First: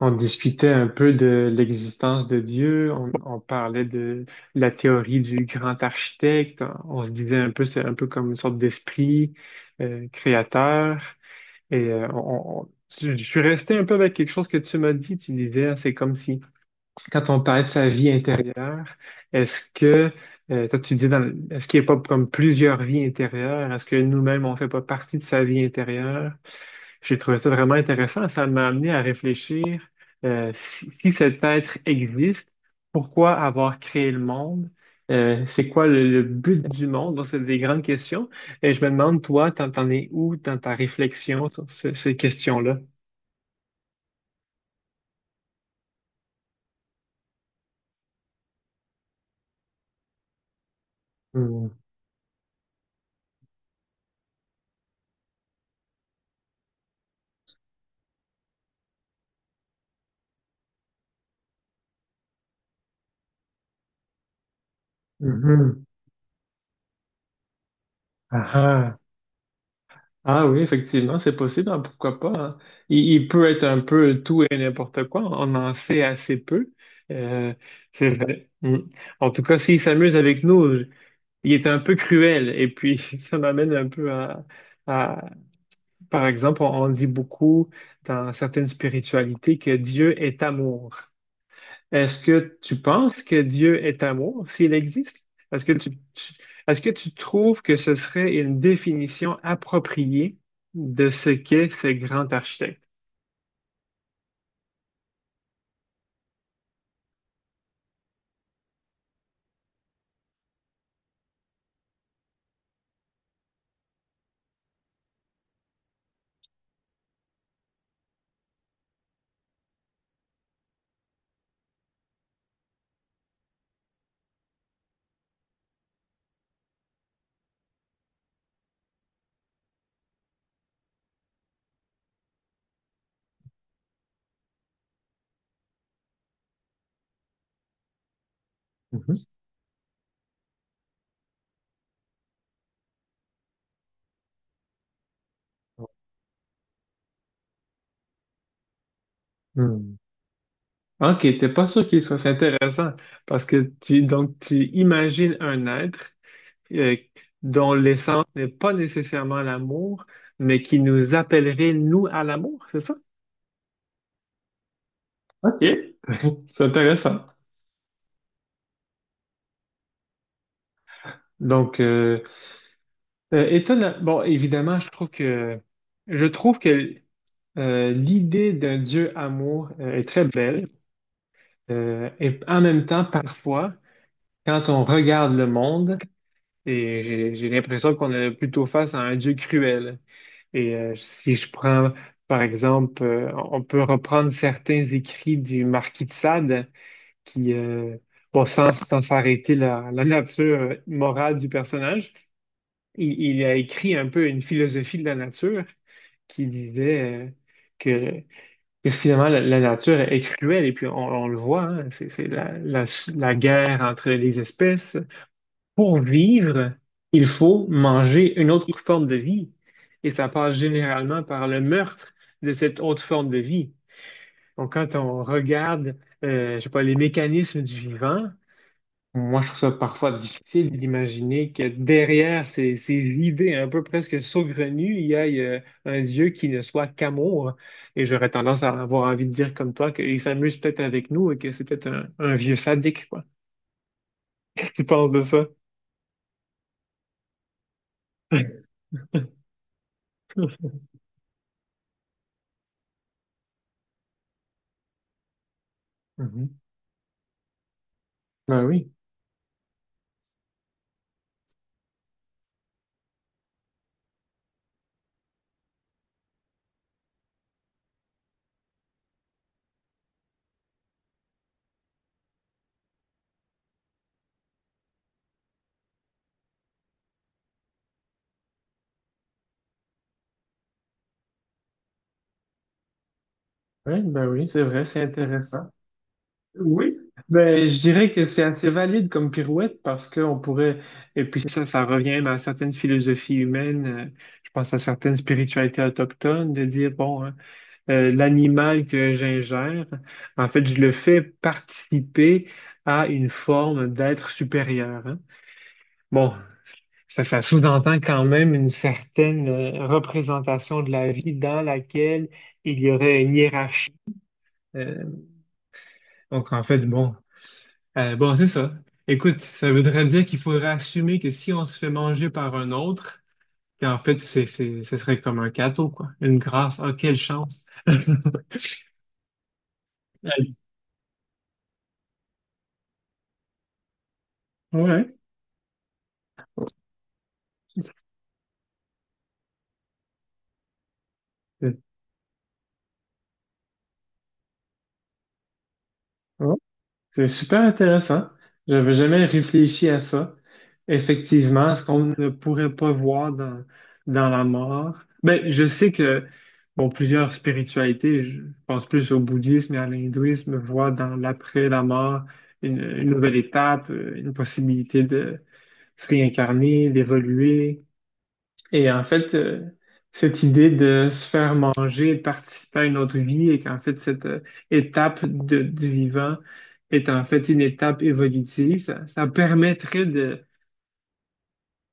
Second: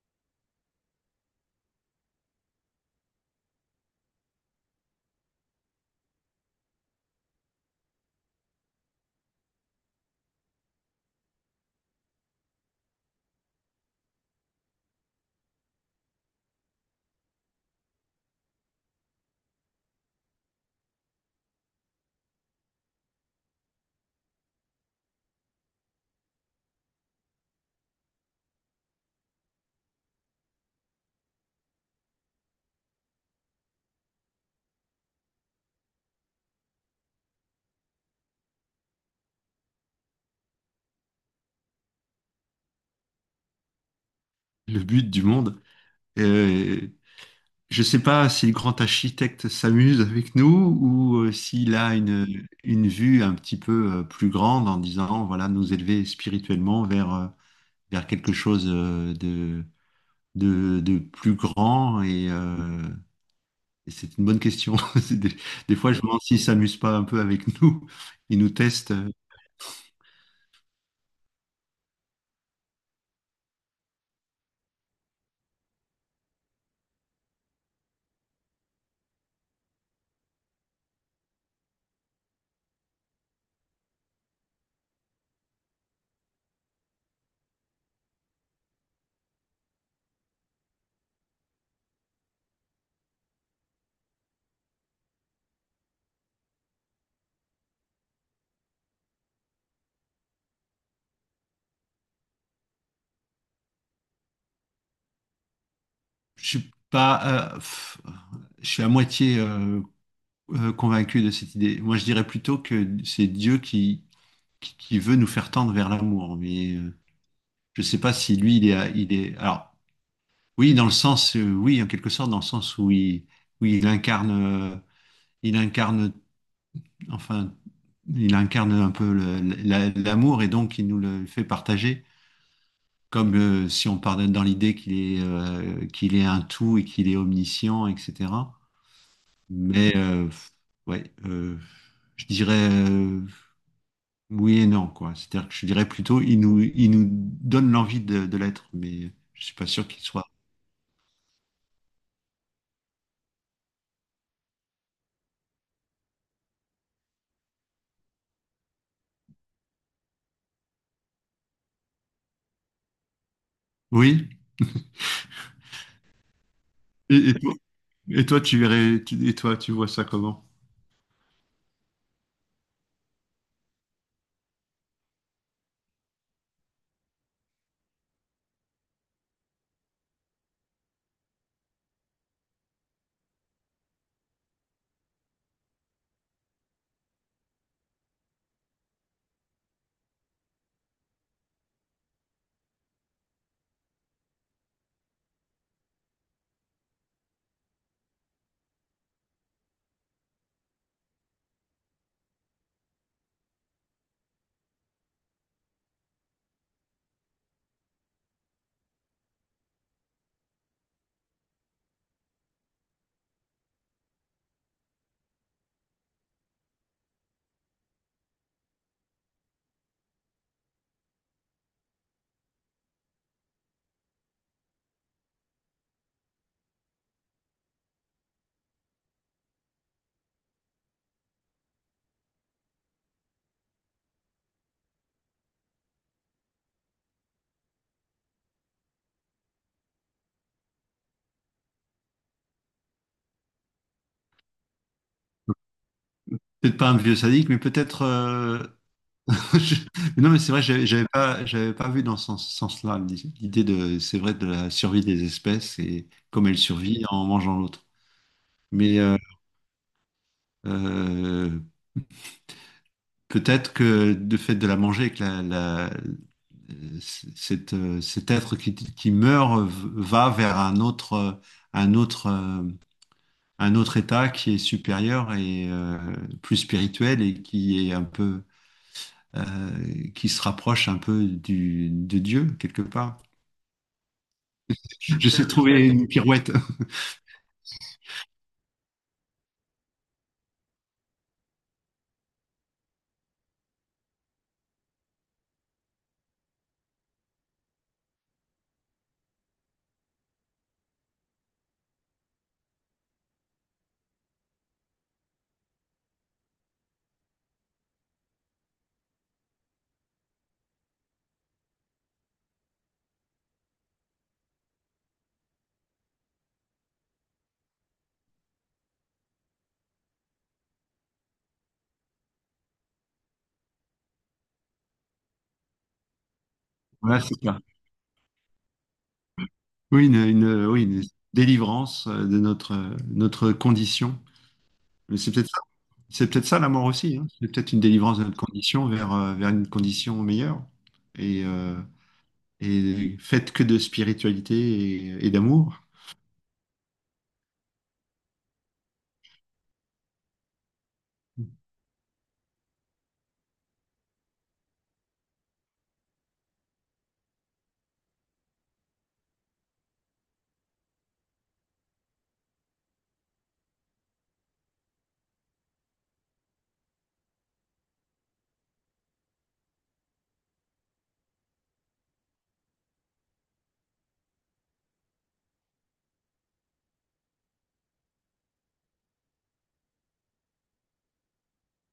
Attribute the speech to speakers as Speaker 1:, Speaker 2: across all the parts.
Speaker 1: On discutait un peu de l'existence de Dieu, on parlait de la théorie du grand architecte. On se disait un peu, c'est un peu comme une sorte d'esprit créateur. Et euh, on- on- je suis resté un peu avec quelque chose que tu m'as dit. Tu disais, hein, c'est comme si, quand on parlait de sa vie intérieure, est-ce que, toi tu dis, est-ce qu'il n'y a pas comme plusieurs vies intérieures? Est-ce que nous-mêmes, on ne fait pas partie de sa vie intérieure? J'ai trouvé ça vraiment intéressant. Ça m'a amené à réfléchir: si cet être existe, pourquoi avoir créé le monde? C'est quoi le but du monde? Donc, c'est des grandes questions. Et je me demande, toi, t'en es où dans ta réflexion sur ces questions-là?
Speaker 2: Le but du monde. Euh, je sais pas si le grand architecte s'amuse avec nous ou s'il
Speaker 1: Hmm.
Speaker 2: a une vue un petit peu plus grande en disant, voilà, nous élever spirituellement vers, vers quelque chose de plus grand. Et c'est une bonne question. C'est Des, des
Speaker 1: Mhm.
Speaker 2: fois, je me demande s'il s'amuse pas un peu avec nous. Il nous
Speaker 1: Ah,
Speaker 2: teste.
Speaker 1: ah. Ah oui, effectivement, c'est possible, hein, pourquoi pas, hein. Il peut être un peu tout et n'importe quoi, on en sait assez peu. Euh, c'est vrai. Hmm. En tout cas, s'il s'amuse avec nous, il était un peu cruel. Et puis, ça m'amène un peu à- par exemple, on dit beaucoup dans certaines spiritualités que Dieu est amour. Est-ce que tu penses que Dieu est amour, s'il existe? Est-ce que tu, tu- Est-ce que tu trouves que ce serait une définition appropriée de ce qu'est ce grand architecte?
Speaker 2: Je suis pas, je suis à moitié convaincu de cette idée. Moi, je dirais plutôt que c'est Dieu qui, qui veut nous faire tendre vers l'amour. Mais je sais pas si lui, il est. Alors, oui, dans le sens, oui, en quelque sorte, dans le sens où euh, il incarne, enfin, il incarne un peu l'amour et donc il nous le fait partager. Comme si on part dans l'idée qu'il est un tout et qu'il est omniscient, etc.
Speaker 1: Mhm.
Speaker 2: Mais ouais, je dirais. Oui et non, quoi. C'est-à-dire que je dirais plutôt, il nous donne l'envie de l'être, mais je suis pas sûr
Speaker 1: Hmm.
Speaker 2: qu'il soit.
Speaker 1: Ok, t'es pas sûr qu'il soit, c'est intéressant, parce que tu donc tu imagines un être euh, dont l'essence n'est pas nécessairement l'amour, mais qui nous appellerait, nous, à l'amour, c'est ça?
Speaker 2: Oui.
Speaker 1: OK, c'est intéressant.
Speaker 2: Et, et toi, et toi, tu verrais, tu- et toi, tu vois ça comment?
Speaker 1: Donc, euh, Étonnant. Bon, évidemment, je trouve que l'idée d'un Dieu amour est très belle. Et en même temps, parfois, quand on regarde le monde, et j'ai l'impression qu'on est plutôt face à un Dieu cruel. Si je prends, par exemple, on peut reprendre certains écrits du Marquis de Sade, qui, bon, sans s'arrêter la, la nature morale du personnage, il a écrit un peu une philosophie de la nature qui disait que, que finalement la nature est cruelle, et puis on le voit, hein. C'est la guerre entre les espèces. Pour vivre, il faut manger une autre forme de vie. Et ça passe généralement par le meurtre de cette autre forme de vie. Donc, quand on regarde, je sais pas, les mécanismes du vivant, moi, je trouve ça parfois difficile d'imaginer que derrière ces idées un peu presque saugrenues, il y a un Dieu qui ne soit qu'amour. Et j'aurais tendance à avoir envie de dire comme toi qu'il s'amuse peut-être avec nous et que c'est peut-être un vieux sadique, quoi. Qu'est-ce que tu penses de ça?
Speaker 2: Peut-être pas un vieux sadique, mais peut-être. je- Non, mais c'est vrai, j'avais pas vu dans sens-là l'idée de, c'est vrai, de la survie des espèces et comme
Speaker 1: Mhm.
Speaker 2: elles survivent en mangeant l'autre.
Speaker 1: Ben oui.
Speaker 2: Mais euh, euh, Peut-être que de fait de la manger, que la- c- cette, cet être qui meurt va vers un autre, euh, un autre état qui est supérieur et plus spirituel et qui est un peu, euh, qui se rapproche un peu du, de Dieu quelque part.
Speaker 1: Oui, ben oui, c'est vrai, c'est
Speaker 2: Je sais
Speaker 1: intéressant.
Speaker 2: trouver une pirouette.
Speaker 1: Oui, ben je dirais que c'est assez valide comme pirouette, parce qu'on pourrait, et puis ça revient même à certaines philosophies humaines. Je pense à certaines spiritualités autochtones, de dire, bon, hein, l'animal que j'ingère, en fait, je le fais participer à une forme d'être supérieur, hein. Bon, ça sous-entend quand même une certaine représentation de la vie dans laquelle il y aurait une hiérarchie. euh, Donc, en fait, bon, c'est ça. Écoute, ça voudrait dire qu'il faudrait assumer que si on se fait manger par un autre, qu'en fait, ce serait comme un cadeau, quoi. Une grâce. Ah, quelle
Speaker 2: Voilà, c'est ça.
Speaker 1: chance!
Speaker 2: Une délivrance de notre, notre condition.
Speaker 1: Ouais.
Speaker 2: Mais c'est peut-être C'est peut-être ça la mort aussi, hein. C'est peut-être une délivrance de notre condition vers, vers une condition meilleure. Et, euh, et faite que de spiritualité et d'amour.
Speaker 1: Ouais. C'est super intéressant. J'avais jamais réfléchi à ça. Effectivement, ce qu'on ne pourrait pas voir dans la mort. Ben, je sais que, bon, plusieurs spiritualités, je pense plus au bouddhisme et à l'hindouisme, voient dans l'après la mort une nouvelle étape, une possibilité de se réincarner, d'évoluer. Et en fait, cette idée de se faire manger, de participer à une autre vie, et qu'en fait, cette du vivant est en fait une étape évolutive, ça permettrait de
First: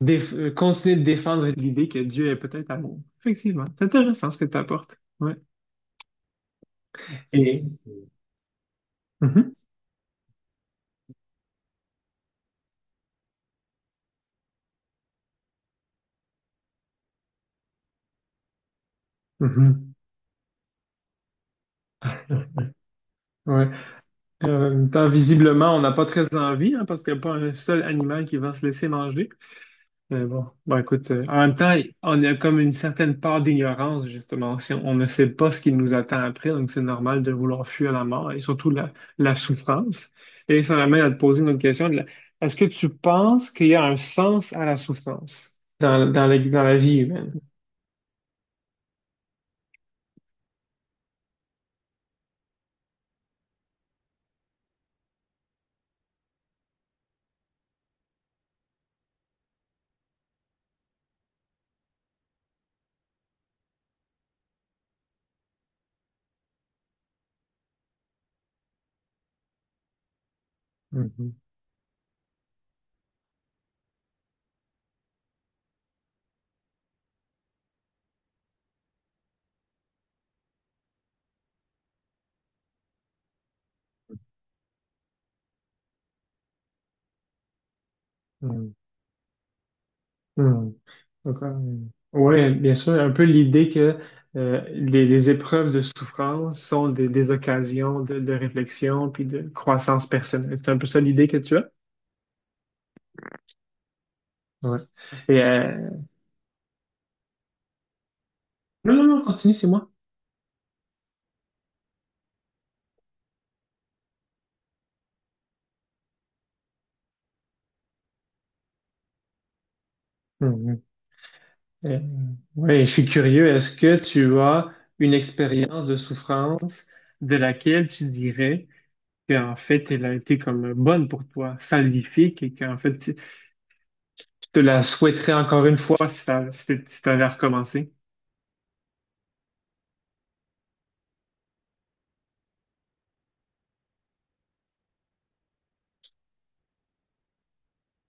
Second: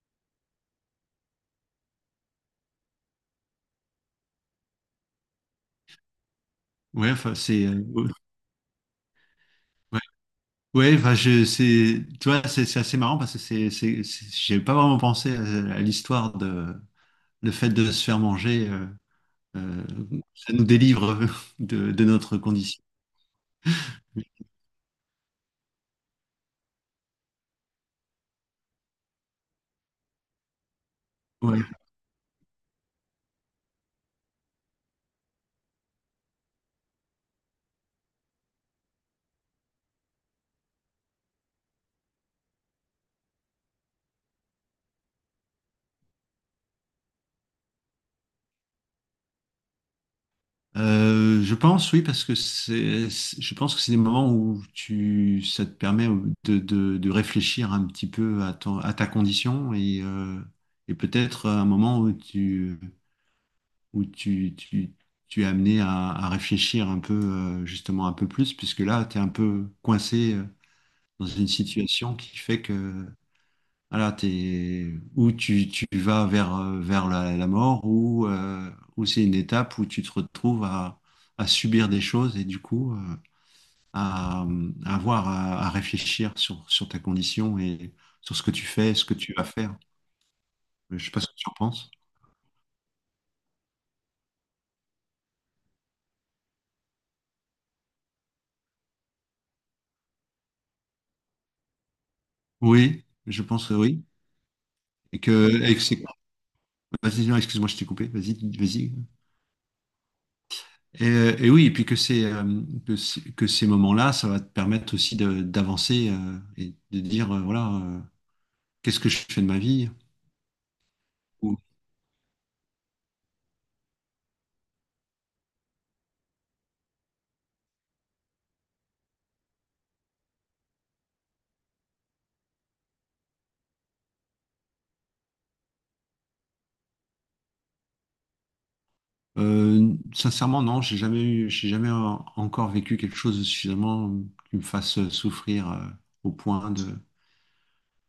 Speaker 1: continuer de défendre l'idée que Dieu est peut-être amour. Effectivement, c'est intéressant ce que tu apportes. Ouais.
Speaker 2: Ouais, enfin,
Speaker 1: Et...
Speaker 2: c'est. euh,
Speaker 1: Mhm,
Speaker 2: ouais, ouais, enfin, c'est, tu vois, c'est assez marrant parce que j'ai pas vraiment pensé à l'histoire de, le fait de se faire manger, euh,
Speaker 1: mhm,
Speaker 2: ça nous délivre de notre condition.
Speaker 1: ouais. Et en même temps, visiblement, on n'a pas très envie, hein, parce qu'il n'y a pas un seul animal qui va se laisser manger. Mais bon, bon, écoute, en même
Speaker 2: Ouais.
Speaker 1: temps, on a comme une certaine part d'ignorance, justement. Si on ne sait pas ce qui nous attend après, donc c'est normal de vouloir fuir la mort et surtout la souffrance. Et ça m'amène à te poser une autre question. Est-ce que tu penses qu'il y a un sens à la souffrance dans la vie humaine?
Speaker 2: Je pense, oui, parce que je pense que c'est des moments où tu, ça te permet de, de réfléchir un petit peu à ton, à ta condition et peut-être un moment où où tu, tu, tu es amené à réfléchir un peu, justement un peu plus, puisque là, tu es un peu coincé dans
Speaker 1: Mhm,
Speaker 2: une situation qui fait que alors, t'es, ou tu vas vers, vers la, la mort, ou c'est une étape où tu te retrouves à subir des choses et du coup à, à avoir à réfléchir sur, sur ta condition et sur ce que tu
Speaker 1: mhm,
Speaker 2: fais, ce que tu vas faire.
Speaker 1: mhm.
Speaker 2: Je sais pas ce que tu en penses.
Speaker 1: Oui, bien sûr, un peu l'idée que les épreuves de souffrance sont des occasions de réflexion puis de croissance personnelle. C'est un peu ça l'idée que tu as?
Speaker 2: Oui, je pense que oui.
Speaker 1: Ouais. Et,
Speaker 2: Et que
Speaker 1: euh,
Speaker 2: c'est... Vas-y, non, excuse-moi, je t'ai coupé. Vas-y, vas-y.
Speaker 1: Non, non, non, continue, c'est moi.
Speaker 2: Et oui, et puis que, que ces moments-là, ça va te permettre aussi d'avancer et de dire, voilà. Qu'est-ce que je fais de ma vie?
Speaker 1: Mhm.
Speaker 2: Ou,
Speaker 1: Euh, Ouais, je suis curieux. Est-ce que tu as une expérience de souffrance de laquelle tu dirais qu'en fait, elle a été comme bonne pour toi, salvifique, et qu'en fait, tu te la souhaiterais encore une fois si tu avais recommencé?
Speaker 2: Sincèrement, non, j'ai jamais encore vécu quelque chose de suffisamment qui me fasse souffrir au point de.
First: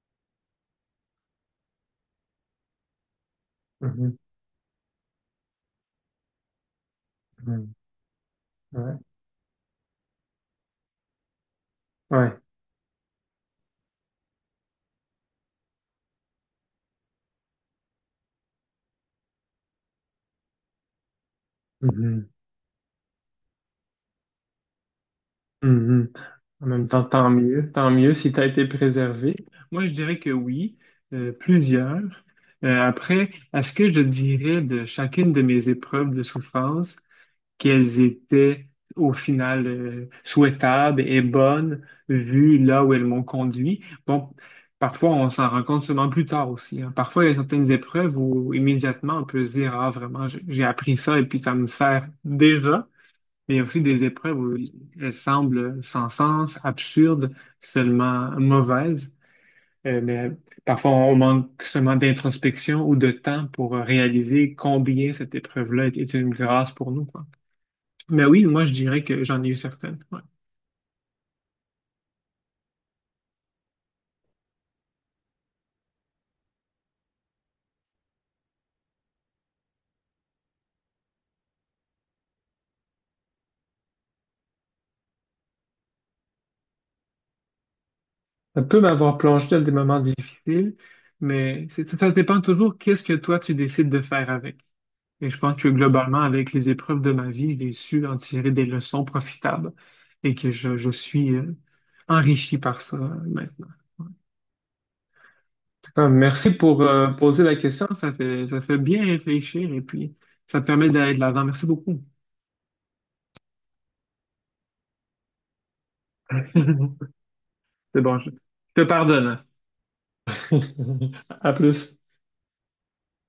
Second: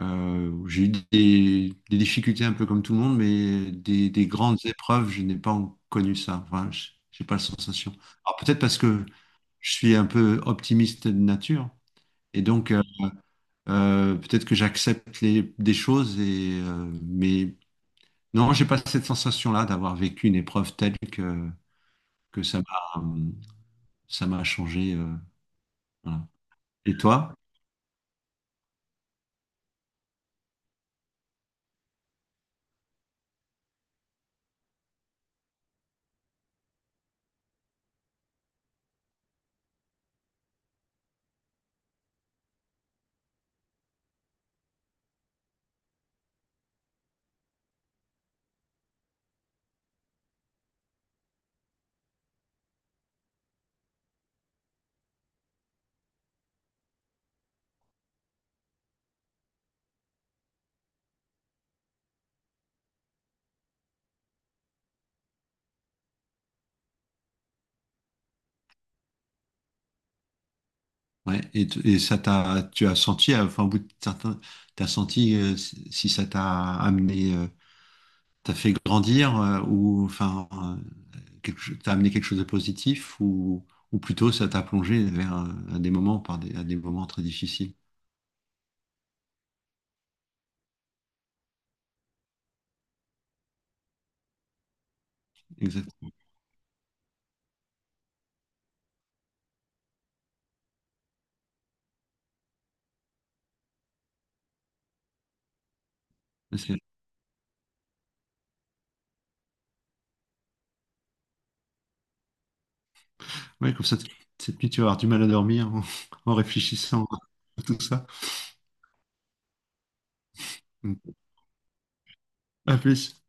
Speaker 2: J'ai eu des difficultés un peu comme tout le monde, mais des grandes épreuves, je n'ai pas connu ça. Enfin, j'ai pas la
Speaker 1: Mhm.
Speaker 2: sensation. Alors peut-être parce
Speaker 1: Ouais,
Speaker 2: que je suis un peu optimiste de nature,
Speaker 1: ouais.
Speaker 2: et donc peut-être que j'accepte des choses, et, mais non, j'ai pas cette sensation-là d'avoir vécu une épreuve telle que.
Speaker 1: Mhm,
Speaker 2: que ça m'a ça m'a changé.
Speaker 1: mhm.
Speaker 2: Voilà.
Speaker 1: En même
Speaker 2: Et
Speaker 1: temps,
Speaker 2: toi?
Speaker 1: tant mieux si tu as été préservé. Moi, je dirais que oui, plusieurs. Après, à ce que je dirais de chacune de mes épreuves de souffrance, qu'elles étaient au final souhaitables et bonnes, vu là où elles m'ont conduit. Bon, parfois, on s'en rend compte seulement plus tard aussi, hein. Parfois, il y a certaines épreuves où immédiatement, on peut se dire, ah, vraiment, j'ai appris ça et puis ça me sert déjà. Mais il y a aussi des épreuves où elles semblent sans sens, absurdes, seulement mauvaises. Mais parfois, on manque seulement d'introspection ou de temps pour réaliser combien cette épreuve-là est une grâce pour nous, quoi. Mais oui, moi, je dirais que j'en ai eu certaines, ouais.
Speaker 2: Ouais. Et, ça t'a tu as senti enfin au bout de certains t'as senti si si ça t'a amené t'as fait grandir ou enfin t'as amené quelque chose de positif ou plutôt ça t'a plongé vers à des moments par des à des moments très difficiles.
Speaker 1: Ça peut m'avoir plongé dans des moments difficiles, ça dépend toujours qu'est-ce que toi tu décides de faire avec. Et je pense que
Speaker 2: Exactement.
Speaker 1: globalement, avec les épreuves de ma vie, j'ai su en tirer des leçons profitables et que je suis enrichi par ça maintenant. En merci
Speaker 2: C'est-
Speaker 1: pour poser la question. Ça fait bien réfléchir et puis ça permet d'aller de l'avant. Merci beaucoup.
Speaker 2: Ouais, comme ça cette nuit tu vas avoir du mal à dormir en, en réfléchissant à tout
Speaker 1: C'est
Speaker 2: ça.
Speaker 1: bon, je te pardonne.
Speaker 2: Donc,
Speaker 1: À plus.
Speaker 2: à plus.